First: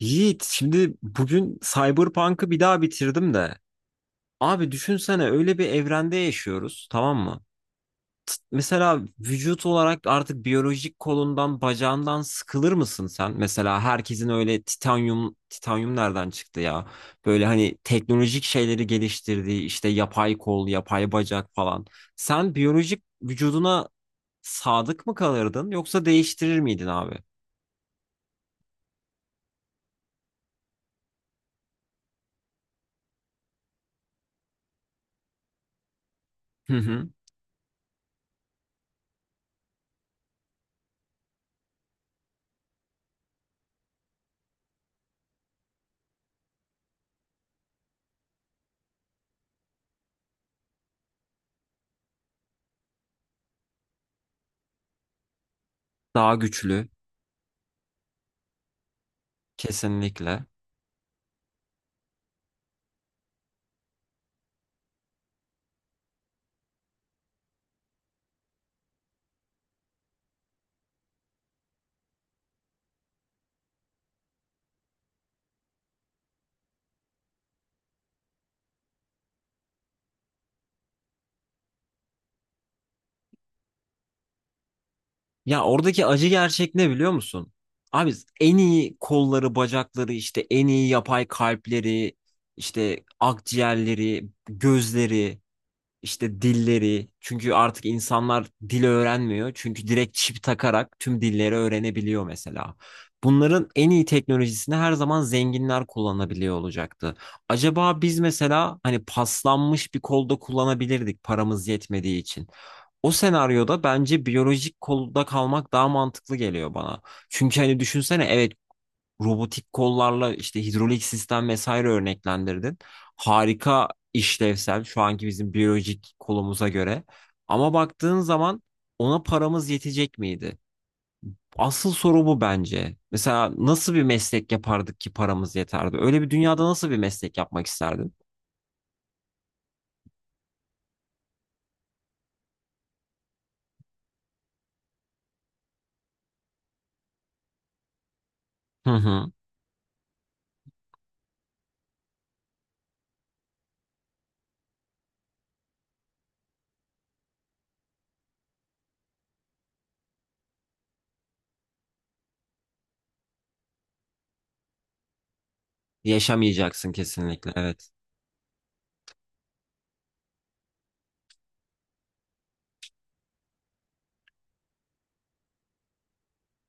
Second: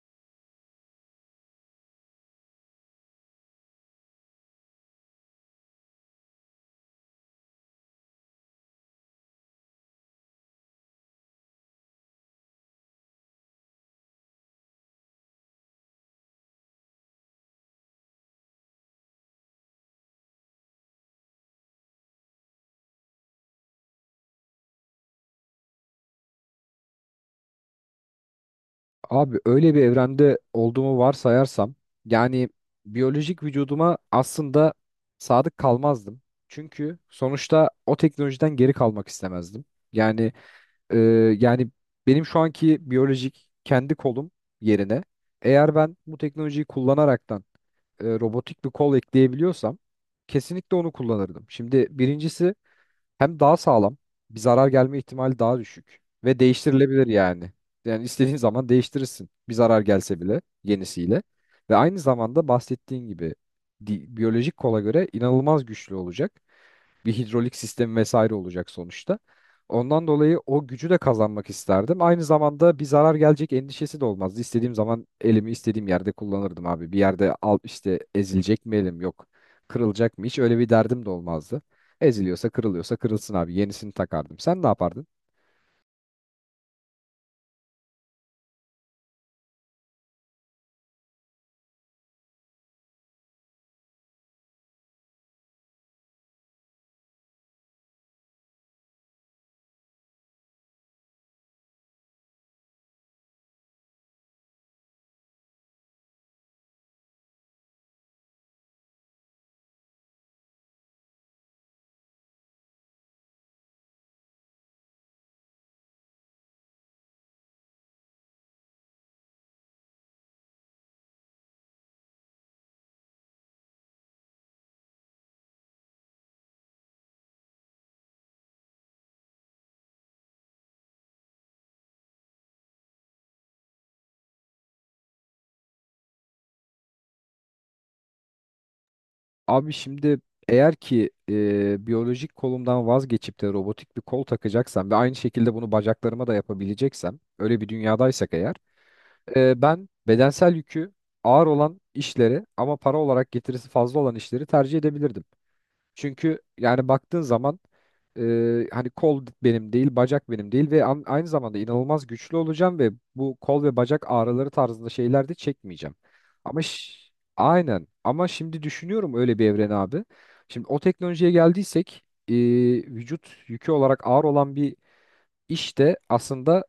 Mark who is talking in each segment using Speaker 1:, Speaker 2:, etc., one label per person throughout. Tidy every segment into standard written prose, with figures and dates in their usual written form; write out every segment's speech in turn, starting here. Speaker 1: Yiğit, şimdi bugün Cyberpunk'ı bir daha bitirdim de. Abi düşünsene öyle bir evrende yaşıyoruz, tamam mı? Mesela vücut olarak artık biyolojik kolundan, bacağından sıkılır mısın sen? Mesela herkesin öyle titanyum, titanyum nereden çıktı ya? Böyle hani teknolojik şeyleri geliştirdiği işte yapay kol, yapay bacak falan. Sen biyolojik vücuduna sadık mı kalırdın yoksa değiştirir miydin abi?
Speaker 2: Abi öyle bir evrende olduğumu varsayarsam yani biyolojik vücuduma aslında sadık kalmazdım.
Speaker 1: Hı
Speaker 2: Çünkü
Speaker 1: hı.
Speaker 2: sonuçta o teknolojiden geri kalmak istemezdim. Yani e, yani benim şu anki biyolojik kendi kolum yerine eğer ben bu teknolojiyi kullanaraktan robotik bir kol ekleyebiliyorsam kesinlikle onu kullanırdım. Şimdi birincisi hem daha sağlam, bir zarar gelme ihtimali daha düşük
Speaker 1: Daha
Speaker 2: ve
Speaker 1: güçlü,
Speaker 2: değiştirilebilir yani. Yani istediğin zaman değiştirirsin. Bir zarar gelse bile
Speaker 1: kesinlikle.
Speaker 2: yenisiyle. Ve aynı zamanda bahsettiğin gibi biyolojik kola göre inanılmaz güçlü olacak. Bir hidrolik sistemi vesaire olacak sonuçta. Ondan dolayı o gücü de kazanmak isterdim. Aynı zamanda bir zarar gelecek endişesi de olmazdı. İstediğim zaman elimi istediğim yerde kullanırdım abi. Bir yerde al işte ezilecek mi elim yok. Kırılacak mı hiç öyle bir derdim de olmazdı. Eziliyorsa kırılıyorsa kırılsın abi. Yenisini takardım. Sen ne yapardın?
Speaker 1: Ya oradaki acı gerçek ne biliyor musun? Abi en iyi kolları, bacakları, işte en iyi yapay kalpleri, işte akciğerleri, gözleri, işte dilleri. Çünkü artık insanlar dil öğrenmiyor. Çünkü direkt çip takarak tüm dilleri öğrenebiliyor mesela. Bunların en iyi teknolojisini her zaman zenginler kullanabiliyor olacaktı. Acaba biz mesela hani paslanmış bir kolda kullanabilirdik paramız yetmediği için. O senaryoda bence biyolojik kolda kalmak daha mantıklı geliyor bana. Çünkü hani düşünsene evet robotik kollarla işte hidrolik sistem vesaire örneklendirdin. Harika işlevsel şu anki bizim biyolojik kolumuza göre. Ama baktığın zaman ona paramız yetecek miydi? Asıl soru bu bence. Mesela nasıl bir meslek yapardık ki paramız yeterdi? Öyle bir dünyada nasıl bir meslek yapmak isterdin?
Speaker 2: Abi şimdi eğer ki biyolojik kolumdan vazgeçip de robotik bir kol takacaksam ve aynı şekilde bunu bacaklarıma da yapabileceksem öyle bir dünyadaysak eğer
Speaker 1: Hı hı.
Speaker 2: Ben bedensel yükü ağır olan işleri ama para olarak getirisi fazla olan işleri tercih edebilirdim. Çünkü yani baktığın zaman e, hani kol benim değil, bacak benim değil ve aynı zamanda inanılmaz güçlü olacağım ve bu kol ve bacak ağrıları tarzında şeyler de çekmeyeceğim. Ama
Speaker 1: Yaşamayacaksın
Speaker 2: ş-
Speaker 1: kesinlikle.
Speaker 2: aynen
Speaker 1: Evet.
Speaker 2: ama şimdi düşünüyorum öyle bir evren abi. Şimdi o teknolojiye geldiysek vücut yükü olarak ağır olan bir iş de aslında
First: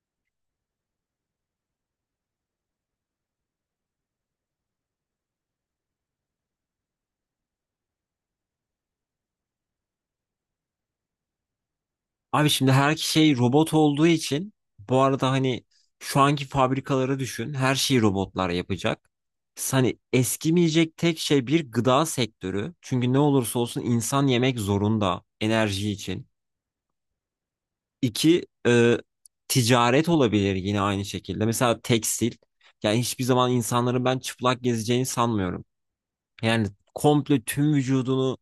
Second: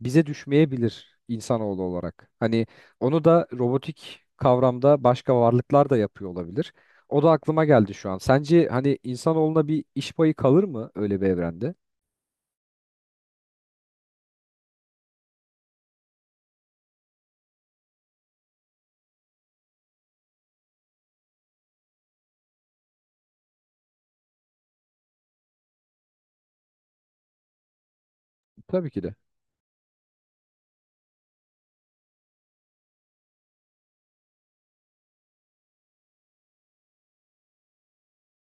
Speaker 2: bize düşmeyebilir insanoğlu olarak. Hani onu da robotik kavramda başka varlıklar da yapıyor olabilir. O da aklıma geldi şu an. Sence hani insanoğluna bir iş payı kalır mı öyle bir evrende?
Speaker 1: Abi şimdi her şey robot olduğu için bu arada hani şu anki fabrikaları düşün. Her şeyi robotlar yapacak. Hani eskimeyecek tek şey bir gıda sektörü. Çünkü ne olursa olsun insan yemek zorunda enerji için. İki
Speaker 2: Tabii
Speaker 1: e,
Speaker 2: ki de.
Speaker 1: ticaret olabilir yine aynı şekilde. Mesela tekstil. Yani hiçbir zaman insanların ben çıplak gezeceğini sanmıyorum. Yani komple tüm vücudunu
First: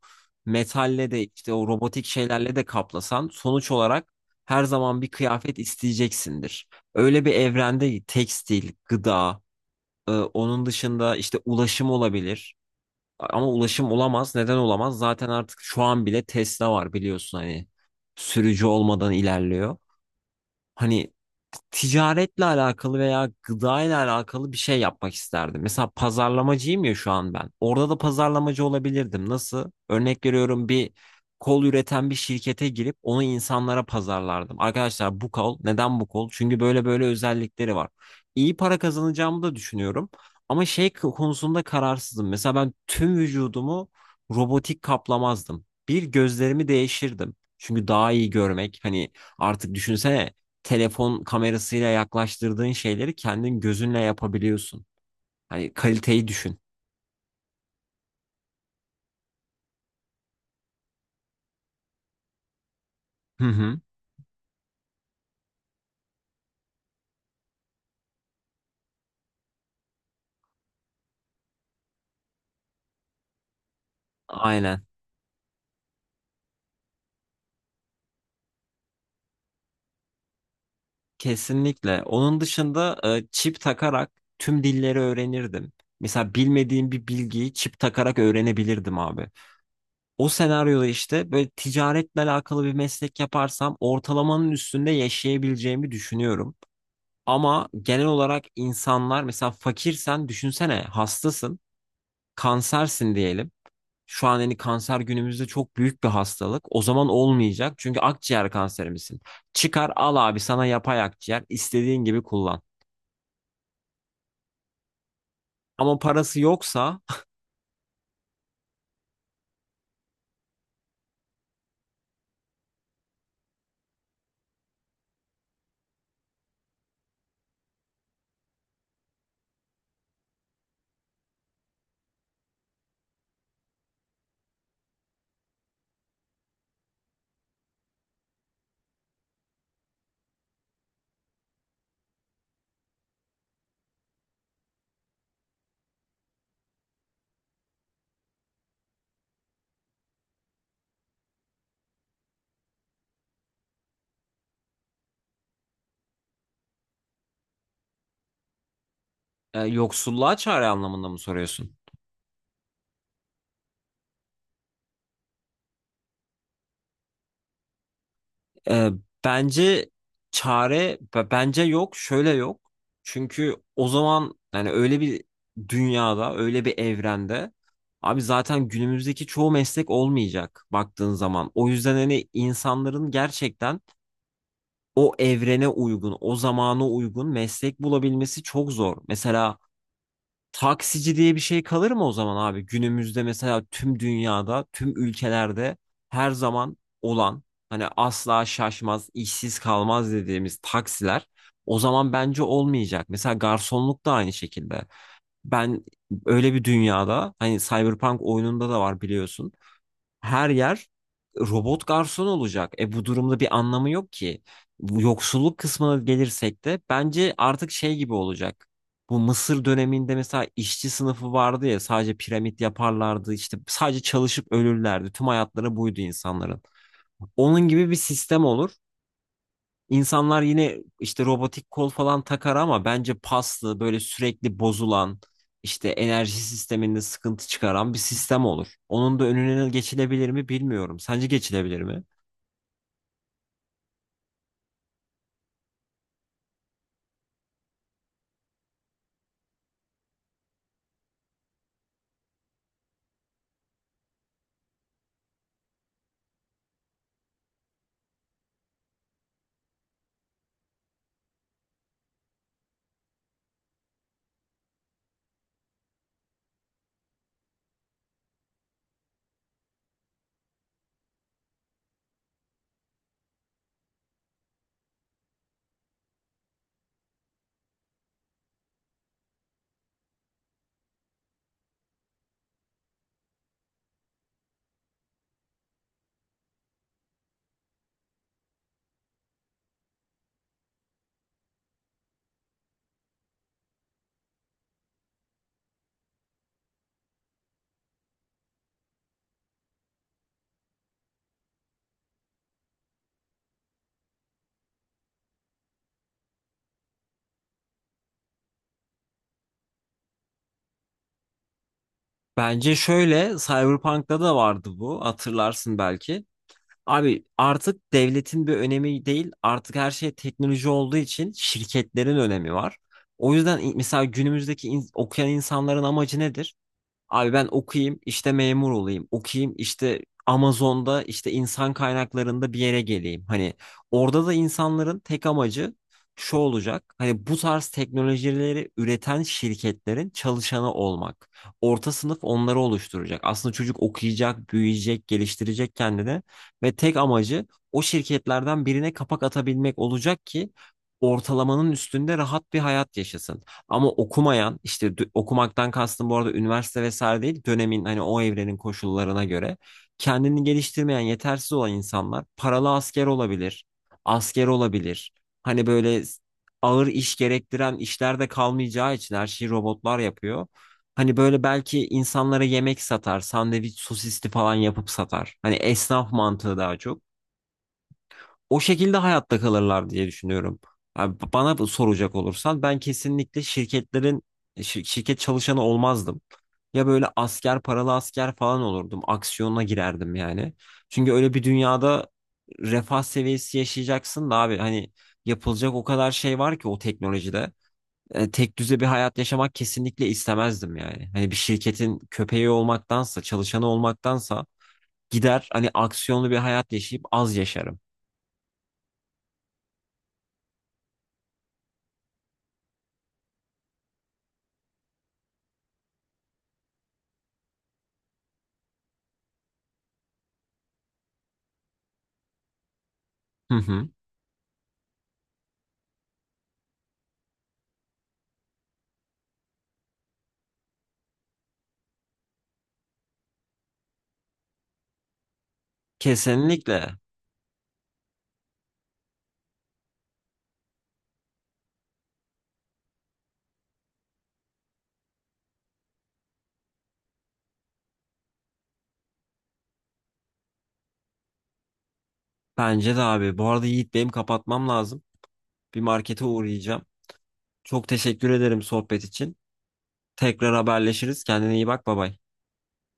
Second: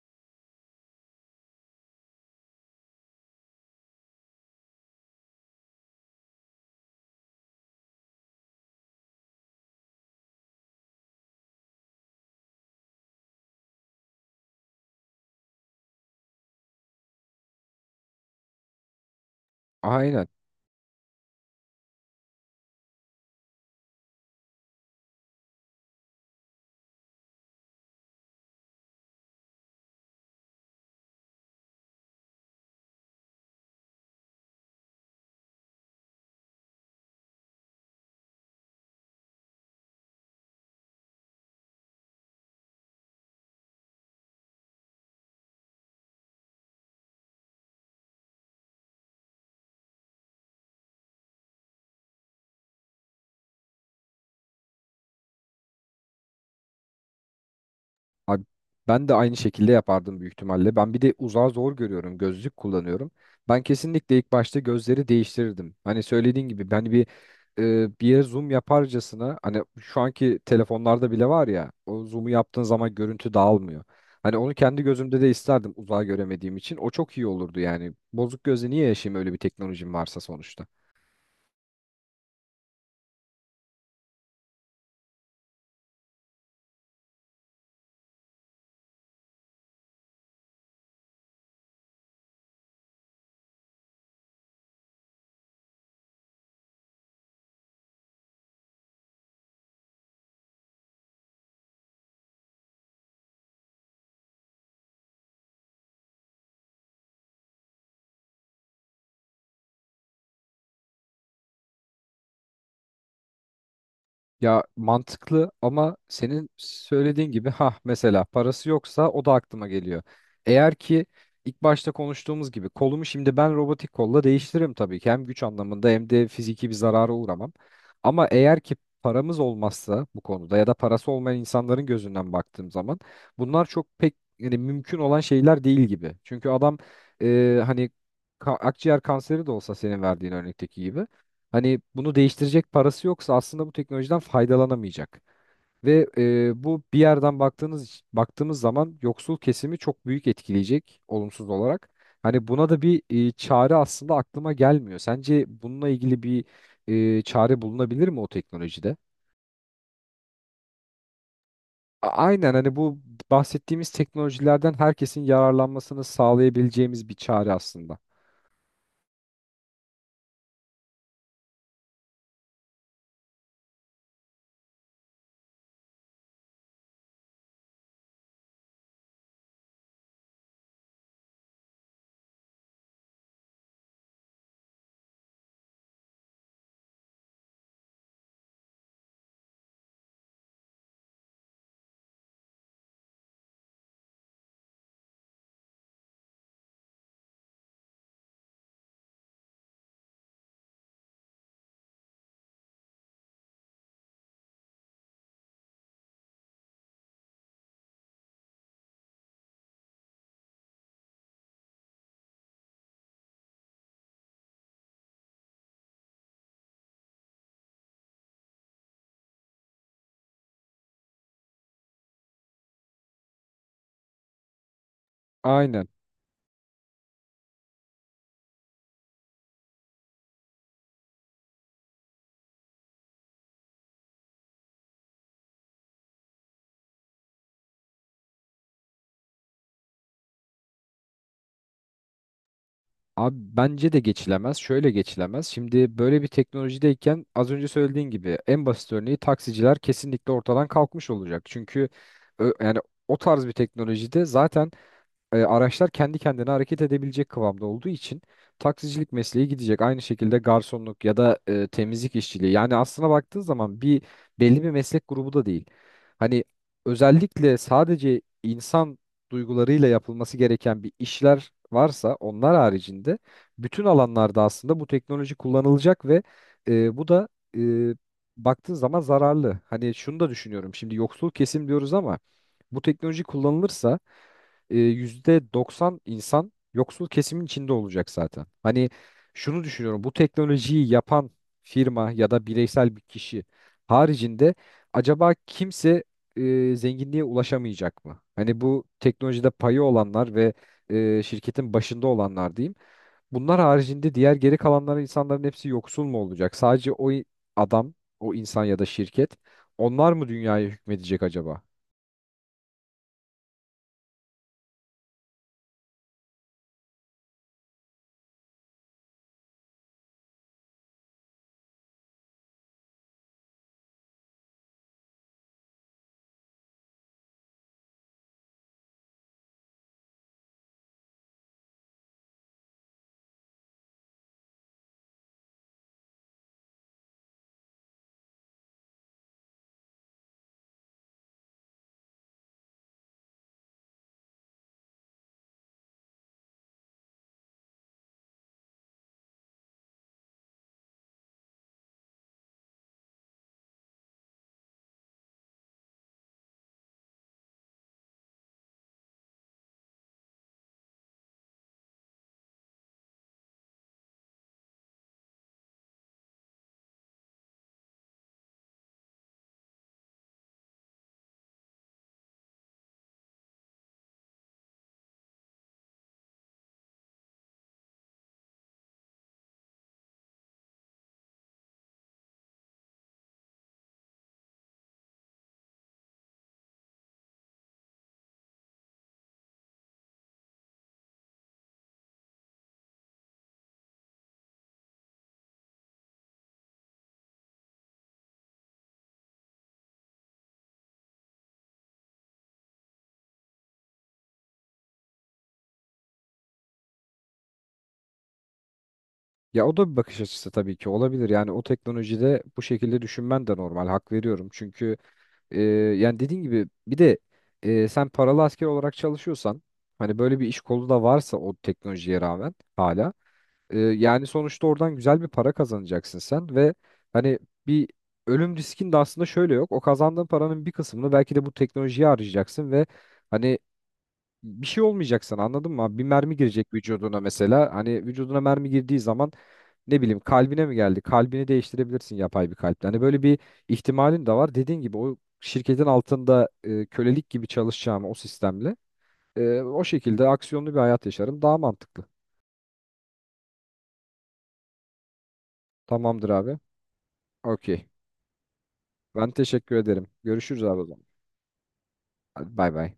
Speaker 1: metalle de işte o robotik şeylerle de kaplasan sonuç olarak her zaman bir kıyafet isteyeceksindir. Öyle bir evrende tekstil, gıda, onun dışında işte ulaşım olabilir. Ama ulaşım olamaz. Neden olamaz? Zaten artık şu an bile Tesla var biliyorsun hani sürücü olmadan ilerliyor.
Speaker 2: Aynen.
Speaker 1: Hani ticaretle alakalı veya gıdayla alakalı bir şey yapmak isterdim. Mesela pazarlamacıyım ya şu an ben. Orada da pazarlamacı olabilirdim. Nasıl? Örnek veriyorum bir kol üreten bir şirkete girip onu insanlara pazarlardım. Arkadaşlar bu kol, neden bu kol? Çünkü böyle böyle özellikleri var. İyi para kazanacağımı da düşünüyorum. Ama şey konusunda kararsızım. Mesela ben tüm vücudumu robotik kaplamazdım. Bir gözlerimi değişirdim. Çünkü daha iyi görmek hani artık düşünsene telefon kamerasıyla yaklaştırdığın şeyleri kendin gözünle yapabiliyorsun. Hani kaliteyi düşün.
Speaker 2: Abi ben de aynı şekilde yapardım büyük ihtimalle. Ben bir de uzağı zor görüyorum. Gözlük kullanıyorum.
Speaker 1: Hı
Speaker 2: Ben
Speaker 1: hı.
Speaker 2: kesinlikle ilk başta gözleri değiştirirdim. Hani söylediğin gibi ben bir bir yere zoom yaparcasına, hani şu anki telefonlarda bile var ya, o zoom'u yaptığın zaman görüntü dağılmıyor. Hani onu kendi
Speaker 1: Aynen.
Speaker 2: gözümde de isterdim uzağı göremediğim için. O çok iyi olurdu yani. Bozuk gözle niye yaşayayım öyle bir teknolojim varsa sonuçta.
Speaker 1: Kesinlikle. Onun dışında çip takarak tüm dilleri öğrenirdim. Mesela bilmediğim bir bilgiyi çip takarak öğrenebilirdim abi. O senaryoda işte böyle ticaretle alakalı bir meslek yaparsam ortalamanın üstünde yaşayabileceğimi düşünüyorum. Ama genel olarak insanlar mesela fakirsen düşünsene hastasın, kansersin diyelim. Şu an hani kanser günümüzde çok büyük bir hastalık. O zaman olmayacak. Çünkü akciğer kanserimizin. Çıkar al abi sana yapay akciğer. İstediğin gibi kullan.
Speaker 2: Ya mantıklı ama
Speaker 1: Ama parası
Speaker 2: senin
Speaker 1: yoksa
Speaker 2: söylediğin gibi ha mesela parası yoksa o da aklıma geliyor. Eğer ki ilk başta konuştuğumuz gibi kolumu şimdi ben robotik kolla değiştiririm tabii ki. Hem güç anlamında hem de fiziki bir zarara uğramam. Ama eğer ki paramız olmazsa bu konuda ya da parası olmayan insanların gözünden baktığım zaman bunlar çok pek yani mümkün olan şeyler değil gibi. Çünkü adam hani akciğer kanseri de olsa senin verdiğin örnekteki gibi hani bunu değiştirecek parası yoksa aslında bu teknolojiden faydalanamayacak. Ve bu bir yerden baktığımız zaman yoksul kesimi çok büyük etkileyecek olumsuz olarak. Hani buna da bir çare aslında aklıma gelmiyor. Sence bununla ilgili bir çare bulunabilir mi o teknolojide?
Speaker 1: yoksulluğa çare anlamında mı soruyorsun?
Speaker 2: Aynen, hani bu bahsettiğimiz teknolojilerden herkesin yararlanmasını sağlayabileceğimiz bir çare aslında.
Speaker 1: E, bence çare bence yok. Şöyle yok. Çünkü o zaman yani öyle bir dünyada, öyle bir evrende abi zaten günümüzdeki çoğu meslek olmayacak baktığın zaman. O yüzden hani insanların gerçekten o evrene uygun, o zamana uygun meslek bulabilmesi çok zor. Mesela taksici diye bir şey kalır mı o zaman abi? Günümüzde mesela tüm dünyada, tüm ülkelerde her zaman olan hani asla şaşmaz, işsiz kalmaz dediğimiz taksiler o zaman bence olmayacak. Mesela garsonluk da aynı şekilde. Ben öyle bir dünyada hani Cyberpunk oyununda da var biliyorsun her yer robot garson olacak. E, bu durumda bir anlamı yok ki. Bu yoksulluk kısmına gelirsek de bence artık şey gibi olacak. Bu Mısır döneminde mesela işçi sınıfı vardı ya sadece piramit yaparlardı işte sadece çalışıp ölürlerdi. Tüm hayatları
Speaker 2: Aynen.
Speaker 1: buydu insanların. Onun gibi bir sistem olur. İnsanlar yine işte robotik kol falan takar ama bence paslı, böyle sürekli bozulan, işte enerji sisteminde sıkıntı çıkaran bir sistem olur. Onun da önüne geçilebilir mi bilmiyorum. Sence geçilebilir mi?
Speaker 2: Abi bence de geçilemez. Şöyle geçilemez. Şimdi böyle bir teknolojideyken az önce söylediğin gibi en basit örneği taksiciler kesinlikle ortadan kalkmış olacak. Çünkü yani o tarz bir teknolojide zaten araçlar kendi kendine hareket edebilecek kıvamda olduğu için taksicilik mesleği gidecek. Aynı şekilde garsonluk ya da temizlik işçiliği. Yani aslına baktığın zaman bir belli bir meslek grubu da değil. Hani özellikle sadece insan duygularıyla yapılması gereken bir işler varsa onlar haricinde bütün alanlarda aslında bu teknoloji kullanılacak ve bu da e, baktığın zaman zararlı. Hani şunu da düşünüyorum. Şimdi yoksul kesim diyoruz ama bu teknoloji kullanılırsa %90 insan yoksul kesimin içinde olacak zaten. Hani şunu düşünüyorum: bu teknolojiyi yapan firma ya da bireysel bir kişi haricinde acaba kimse zenginliğe ulaşamayacak mı? Hani bu teknolojide payı olanlar ve şirketin başında olanlar diyeyim. Bunlar haricinde diğer geri kalanların insanların hepsi yoksul mu olacak? Sadece o adam, o insan ya da şirket, onlar mı dünyaya hükmedecek acaba?
Speaker 1: Bence şöyle, Cyberpunk'ta da vardı bu. Hatırlarsın belki. Abi artık devletin bir önemi değil, artık her şey teknoloji olduğu için şirketlerin önemi var. O yüzden mesela günümüzdeki okuyan insanların amacı nedir? Abi ben okuyayım işte memur olayım. Okuyayım işte Amazon'da işte insan kaynaklarında bir yere geleyim. Hani orada da insanların tek amacı şu olacak. Hani bu tarz teknolojileri üreten şirketlerin çalışanı olmak. Orta sınıf onları oluşturacak. Aslında çocuk okuyacak, büyüyecek, geliştirecek kendini ve tek amacı o şirketlerden birine kapak atabilmek olacak ki ortalamanın üstünde rahat bir hayat yaşasın. Ama okumayan işte okumaktan kastım bu arada üniversite vesaire değil dönemin hani o evrenin koşullarına göre kendini geliştirmeyen yetersiz olan insanlar paralı asker olabilir, asker olabilir. Hani böyle ağır iş gerektiren işler de kalmayacağı için her şeyi robotlar yapıyor. Hani böyle belki insanlara yemek satar, sandviç sosisli falan yapıp satar. Hani esnaf mantığı daha çok o şekilde hayatta kalırlar diye düşünüyorum. Abi bana bu soracak olursan ben kesinlikle şirketlerin şirket çalışanı olmazdım. Ya böyle asker paralı asker falan olurdum. Aksiyona girerdim yani. Çünkü öyle bir dünyada refah seviyesi yaşayacaksın da abi hani yapılacak o kadar şey var ki o teknolojide. E, tek düze bir hayat yaşamak kesinlikle istemezdim yani. Hani bir şirketin köpeği olmaktansa, çalışanı olmaktansa gider hani aksiyonlu bir hayat yaşayıp az yaşarım.
Speaker 2: Ya o da bir bakış açısı tabii ki olabilir. Yani o teknolojide bu şekilde düşünmen de normal. Hak veriyorum. Çünkü e, yani dediğin gibi bir de sen paralı asker olarak çalışıyorsan, hani böyle bir iş kolu da varsa o teknolojiye rağmen hala,
Speaker 1: Hı hı.
Speaker 2: yani sonuçta oradan güzel bir para kazanacaksın sen ve hani bir ölüm riskin de aslında şöyle yok. O kazandığın paranın bir kısmını belki de bu teknolojiye harcayacaksın ve hani bir şey olmayacak sana, anladın mı? Bir mermi girecek
Speaker 1: Kesinlikle.
Speaker 2: vücuduna mesela. Hani vücuduna mermi girdiği zaman ne bileyim kalbine mi geldi? Kalbini değiştirebilirsin yapay bir kalple. Hani böyle bir ihtimalin de var. Dediğin gibi o şirketin altında kölelik gibi çalışacağım o sistemle. O şekilde aksiyonlu bir hayat yaşarım. Daha mantıklı.
Speaker 1: Bence de abi. Bu arada Yiğit benim kapatmam lazım. Bir markete
Speaker 2: Tamamdır abi.
Speaker 1: uğrayacağım.
Speaker 2: Okey.
Speaker 1: Çok teşekkür ederim sohbet
Speaker 2: Ben
Speaker 1: için.
Speaker 2: teşekkür ederim.
Speaker 1: Tekrar
Speaker 2: Görüşürüz abi o zaman.
Speaker 1: haberleşiriz. Kendine iyi bak. Bay bay.
Speaker 2: Hadi bay bay.